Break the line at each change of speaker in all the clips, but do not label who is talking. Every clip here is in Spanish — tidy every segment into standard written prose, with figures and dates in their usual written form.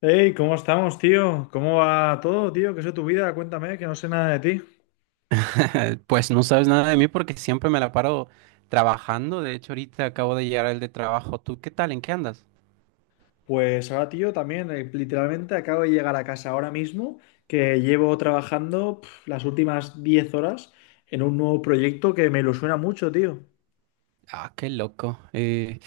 Hey, ¿cómo estamos, tío? ¿Cómo va todo, tío? ¿Qué es de tu vida? Cuéntame, que no sé nada de ti.
Pues no sabes nada de mí porque siempre me la paro trabajando. De hecho, ahorita acabo de llegar al de trabajo. ¿Tú qué tal? ¿En qué andas?
Pues ahora, tío, también, literalmente acabo de llegar a casa ahora mismo, que llevo trabajando pf, las últimas 10 horas en un nuevo proyecto que me ilusiona mucho, tío.
Ah, qué loco. Eh,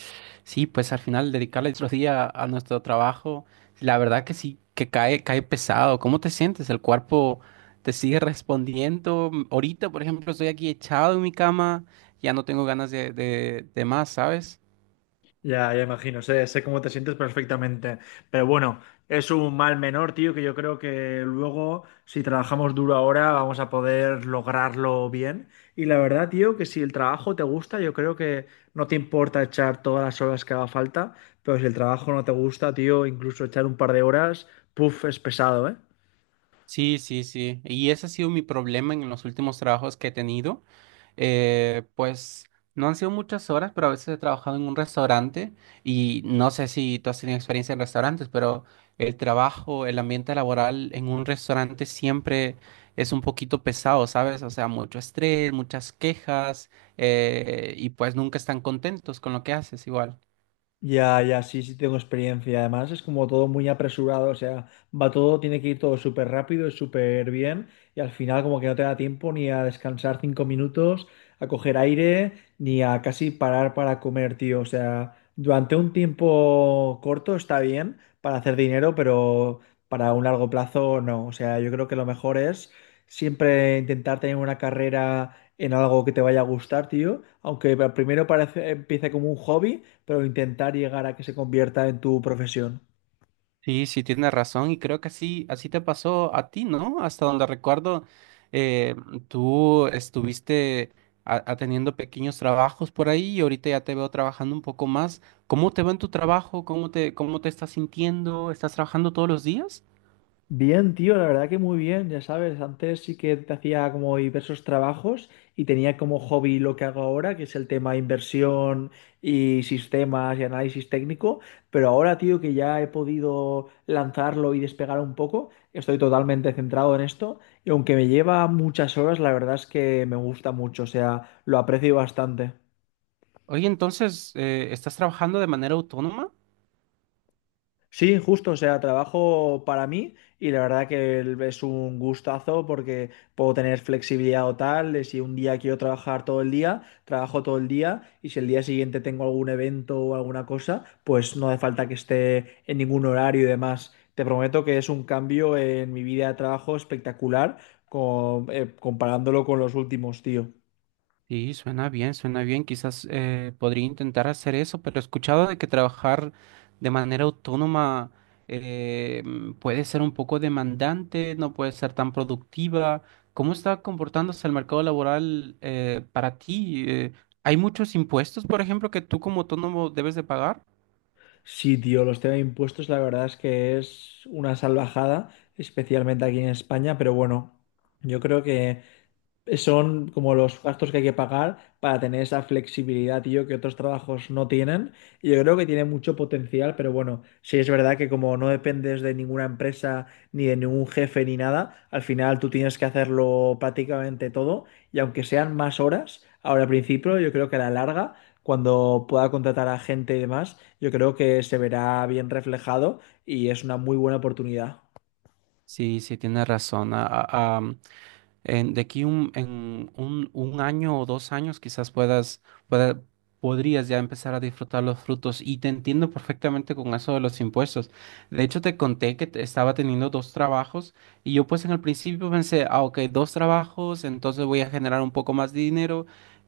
sí, pues al final dedicarle otro día a nuestro trabajo, la verdad que sí, que cae, cae pesado. ¿Cómo te sientes? ¿El cuerpo te sigue respondiendo? Ahorita, por ejemplo, estoy aquí echado en mi cama, ya no tengo ganas de más, ¿sabes?
Ya, ya imagino, sé cómo te sientes perfectamente. Pero bueno, es un mal menor, tío, que yo creo que luego, si trabajamos duro ahora, vamos a poder lograrlo bien. Y la verdad, tío, que si el trabajo te gusta, yo creo que no te importa echar todas las horas que haga falta, pero si el trabajo no te gusta, tío, incluso echar un par de horas, puff, es pesado, ¿eh?
Sí, sí, sí. Y ese ha sido mi problema en los últimos trabajos que he tenido. Pues no han sido muchas horas, pero a veces he trabajado en un restaurante y no sé si tú has tenido experiencia en restaurantes, pero el trabajo, el ambiente laboral en un restaurante siempre es un poquito pesado, ¿sabes? O sea, mucho estrés, muchas quejas, y pues nunca están contentos con lo que haces igual.
Ya, ya, sí, sí tengo experiencia. Además, es como todo muy apresurado, o sea, va todo, tiene que ir todo súper rápido y súper bien, y al final como que no te da tiempo ni a descansar 5 minutos, a coger aire, ni a casi parar para comer, tío. O sea, durante un tiempo corto está bien para hacer dinero, pero para un largo plazo no. O sea, yo creo que lo mejor es siempre intentar tener una carrera en algo que te vaya a gustar, tío, aunque empiece como un hobby, pero intentar llegar a que se convierta en tu profesión.
Sí, sí, tienes razón y creo que así, así te pasó a ti, ¿no? Hasta donde recuerdo, eh, tú estuviste atendiendo pequeños trabajos por ahí y ahorita ya te veo trabajando un poco más. ¿Cómo te va en tu trabajo? ¿Cómo te estás sintiendo? ¿Estás trabajando todos los días?
Bien, tío, la verdad que muy bien, ya sabes, antes sí que te hacía como diversos trabajos y tenía como hobby lo que hago ahora, que es el tema de inversión y sistemas y análisis técnico, pero ahora, tío, que ya he podido lanzarlo y despegar un poco, estoy totalmente centrado en esto y aunque me lleva muchas horas, la verdad es que me gusta mucho, o sea, lo aprecio bastante.
Oye, entonces, ¿estás trabajando de manera autónoma?
Sí, justo, o sea, trabajo para mí y la verdad que es un gustazo porque puedo tener flexibilidad o tal, de si un día quiero trabajar todo el día, trabajo todo el día y si el día siguiente tengo algún evento o alguna cosa, pues no hace falta que esté en ningún horario y demás. Te prometo que es un cambio en mi vida de trabajo espectacular comparándolo con los últimos, tío.
Sí, suena bien, suena bien. Quizás podría intentar hacer eso, pero he escuchado de que trabajar de manera autónoma, puede ser un poco demandante, no puede ser tan productiva. ¿Cómo está comportándose el mercado laboral para ti? ¿Hay muchos impuestos, por ejemplo, que tú como autónomo debes de pagar?
Sí, tío, los temas de impuestos, la verdad es que es una salvajada, especialmente aquí en España, pero bueno, yo creo que son como los gastos que hay que pagar para tener esa flexibilidad, tío, que otros trabajos no tienen. Y yo creo que tiene mucho potencial, pero bueno, sí es verdad que como no dependes de ninguna empresa, ni de ningún jefe, ni nada, al final tú tienes que hacerlo prácticamente todo. Y aunque sean más horas, ahora al principio, yo creo que a la larga, cuando pueda contratar a gente y demás, yo creo que se verá bien reflejado y es una muy buena oportunidad.
Sí, sí, tienes razón. De aquí un año o dos años quizás pueda- podrías ya empezar a disfrutar los frutos y te entiendo perfectamente con eso de los impuestos. De hecho, te conté que estaba teniendo dos trabajos y yo pues en el principio pensé, ah, ok, dos trabajos, entonces voy a generar un poco más de dinero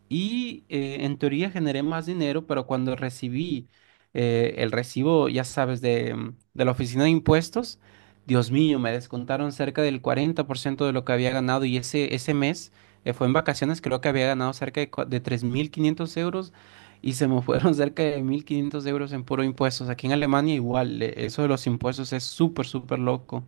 y en teoría generé más dinero, pero cuando recibí el recibo, ya sabes, de la oficina de impuestos, Dios mío, me descontaron cerca del 40% de lo que había ganado y ese mes fue en vacaciones, creo que había ganado cerca de 3.500 euros y se me fueron cerca de 1.500 euros en puro impuestos. Aquí en Alemania igual, eso de los impuestos es súper, súper loco.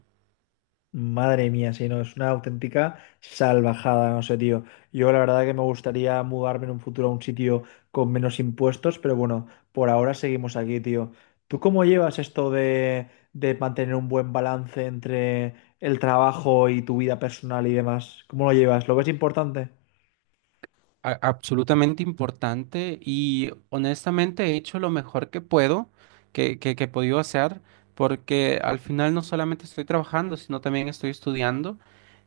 Madre mía, sí, no, es una auténtica salvajada, no sé, tío. Yo la verdad que me gustaría mudarme en un futuro a un sitio con menos impuestos, pero bueno, por ahora seguimos aquí, tío. ¿Tú cómo llevas esto de mantener un buen balance entre el trabajo y tu vida personal y demás? ¿Cómo lo llevas? ¿Lo ves importante?
Absolutamente importante y honestamente he hecho lo mejor que puedo, que he podido hacer, porque al final no solamente estoy trabajando, sino también estoy estudiando.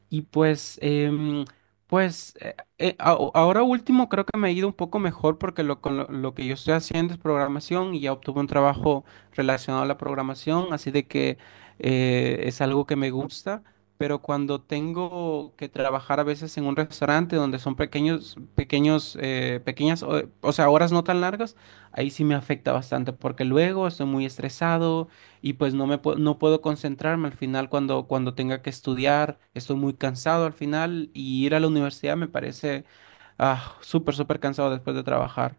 Y pues ahora último creo que me ha ido un poco mejor porque lo que yo estoy haciendo es programación y ya obtuve un trabajo relacionado a la programación, así de que es algo que me gusta. Pero cuando tengo que trabajar a veces en un restaurante donde son pequeñas, o sea, horas no tan largas, ahí sí me afecta bastante porque luego estoy muy estresado y pues no puedo concentrarme al final cuando tenga que estudiar, estoy muy cansado al final y ir a la universidad me parece súper, súper cansado después de trabajar.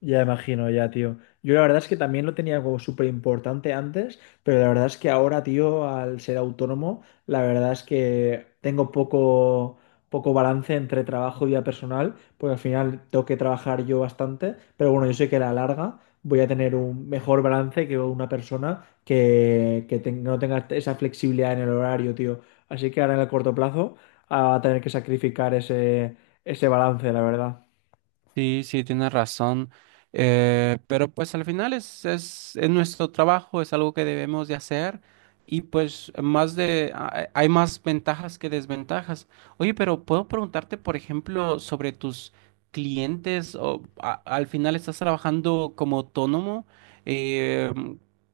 Ya imagino, ya, tío. Yo la verdad es que también lo tenía como súper importante antes, pero la verdad es que ahora, tío, al ser autónomo, la verdad es que tengo poco balance entre trabajo y vida personal, porque al final tengo que trabajar yo bastante, pero bueno, yo sé que a la larga voy a tener un mejor balance que una persona que no tenga esa flexibilidad en el horario, tío. Así que ahora en el corto plazo, ah, va a tener que sacrificar ese balance, la verdad.
Sí, sí, tienes razón. Pero pues al final es nuestro trabajo, es algo que debemos de hacer y pues más hay más ventajas que desventajas. Oye, pero puedo preguntarte, por ejemplo, sobre tus clientes o al final estás trabajando como autónomo eh,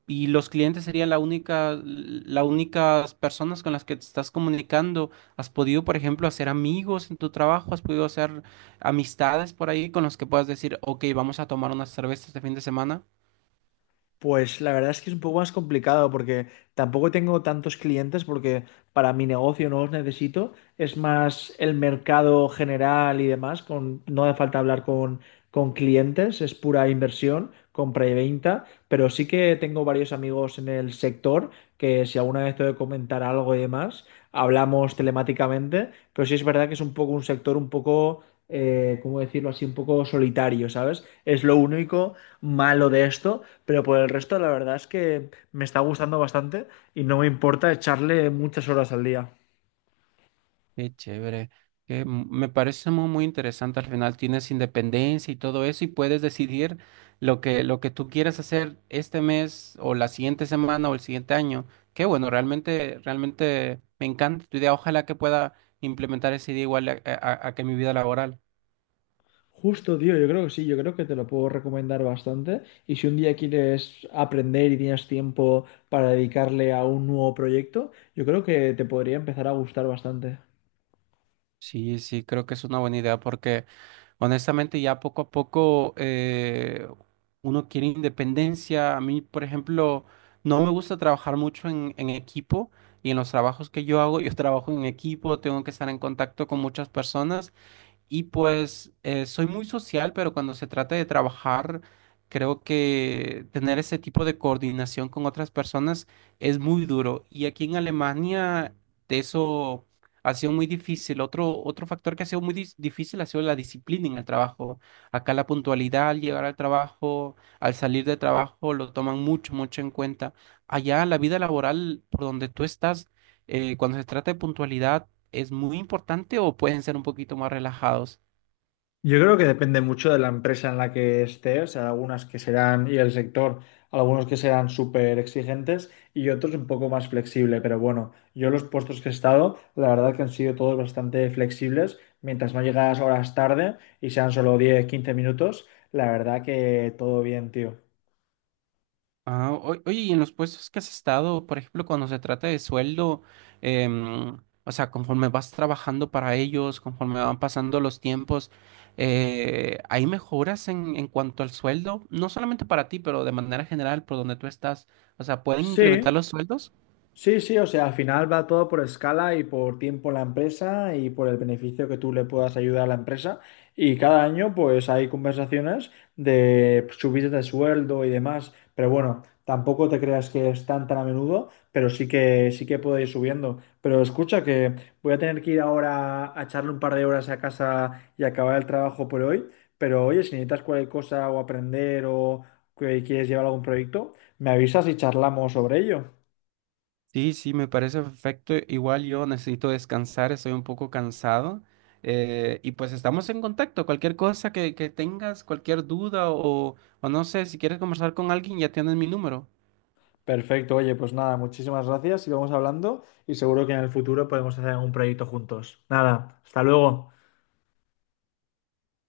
y los clientes serían la única, las únicas personas con las que te estás comunicando. ¿Has podido, por ejemplo, hacer amigos en tu trabajo? ¿Has podido hacer amistades por ahí con los que puedas decir, ok, vamos a tomar unas cervezas este fin de semana?
Pues la verdad es que es un poco más complicado porque tampoco tengo tantos clientes porque para mi negocio no los necesito. Es más el mercado general y demás, con, no hace falta hablar con clientes, es pura inversión, compra y venta, pero sí que tengo varios amigos en el sector que si alguna vez tengo que comentar algo y demás, hablamos telemáticamente, pero sí es verdad que es un poco un sector un ¿cómo decirlo así? Un poco solitario, ¿sabes? Es lo único malo de esto, pero por el resto la verdad es que me está gustando bastante y no me importa echarle muchas horas al día.
Qué chévere. Que me parece muy, muy interesante. Al final tienes independencia y todo eso y puedes decidir lo que tú quieras hacer este mes o la siguiente semana o el siguiente año. Qué bueno, realmente, realmente me encanta tu idea. Ojalá que pueda implementar esa idea igual a que mi vida laboral.
Justo, tío, yo creo que sí, yo creo que te lo puedo recomendar bastante. Y si un día quieres aprender y tienes tiempo para dedicarle a un nuevo proyecto, yo creo que te podría empezar a gustar bastante.
Sí, sí, creo que es una buena idea porque honestamente ya poco a poco uno quiere independencia. A mí, por ejemplo, no me gusta trabajar mucho en equipo y en los trabajos que yo hago, yo trabajo en equipo, tengo que estar en contacto con muchas personas y pues soy muy social, pero cuando se trata de trabajar, creo que tener ese tipo de coordinación con otras personas es muy duro. Y aquí en Alemania de eso ha sido muy difícil. Otro factor que ha sido muy difícil ha sido la disciplina en el trabajo. Acá la puntualidad al llegar al trabajo, al salir de trabajo, lo toman mucho, mucho en cuenta. Allá la vida laboral por donde tú estás, cuando se trata de puntualidad, ¿es muy importante o pueden ser un poquito más relajados?
Yo creo que depende mucho de la empresa en la que estés, o sea, y el sector, algunos que serán súper exigentes y otros un poco más flexible, pero bueno, yo los puestos que he estado, la verdad que han sido todos bastante flexibles, mientras no llegas horas tarde y sean solo 10, 15 minutos, la verdad que todo bien, tío.
Ah, oye, y en los puestos que has estado, por ejemplo, cuando se trata de sueldo, em, o sea, conforme vas trabajando para ellos, conforme van pasando los tiempos, ¿hay mejoras en cuanto al sueldo? No solamente para ti, pero de manera general, por donde tú estás. O sea, ¿pueden incrementar
Sí,
los sueldos?
sí, o sea, al final va todo por escala y por tiempo en la empresa y por el beneficio que tú le puedas ayudar a la empresa. Y cada año, pues hay conversaciones de subidas de sueldo y demás. Pero bueno, tampoco te creas que es tan tan a menudo, pero sí que puede ir subiendo. Pero escucha que voy a tener que ir ahora a echarle un par de horas a casa y acabar el trabajo por hoy. Pero oye, si necesitas cualquier cosa o aprender o que quieres llevar algún proyecto, me avisas y charlamos sobre ello.
Sí, sí, me parece perfecto. Igual yo necesito descansar, estoy un poco cansado. Y pues estamos en contacto. Cualquier cosa que tengas, cualquier duda o no sé, si quieres conversar con alguien, ya tienes mi número.
Perfecto, oye, pues nada, muchísimas gracias y vamos hablando y seguro que en el futuro podemos hacer algún proyecto juntos. Nada, hasta luego.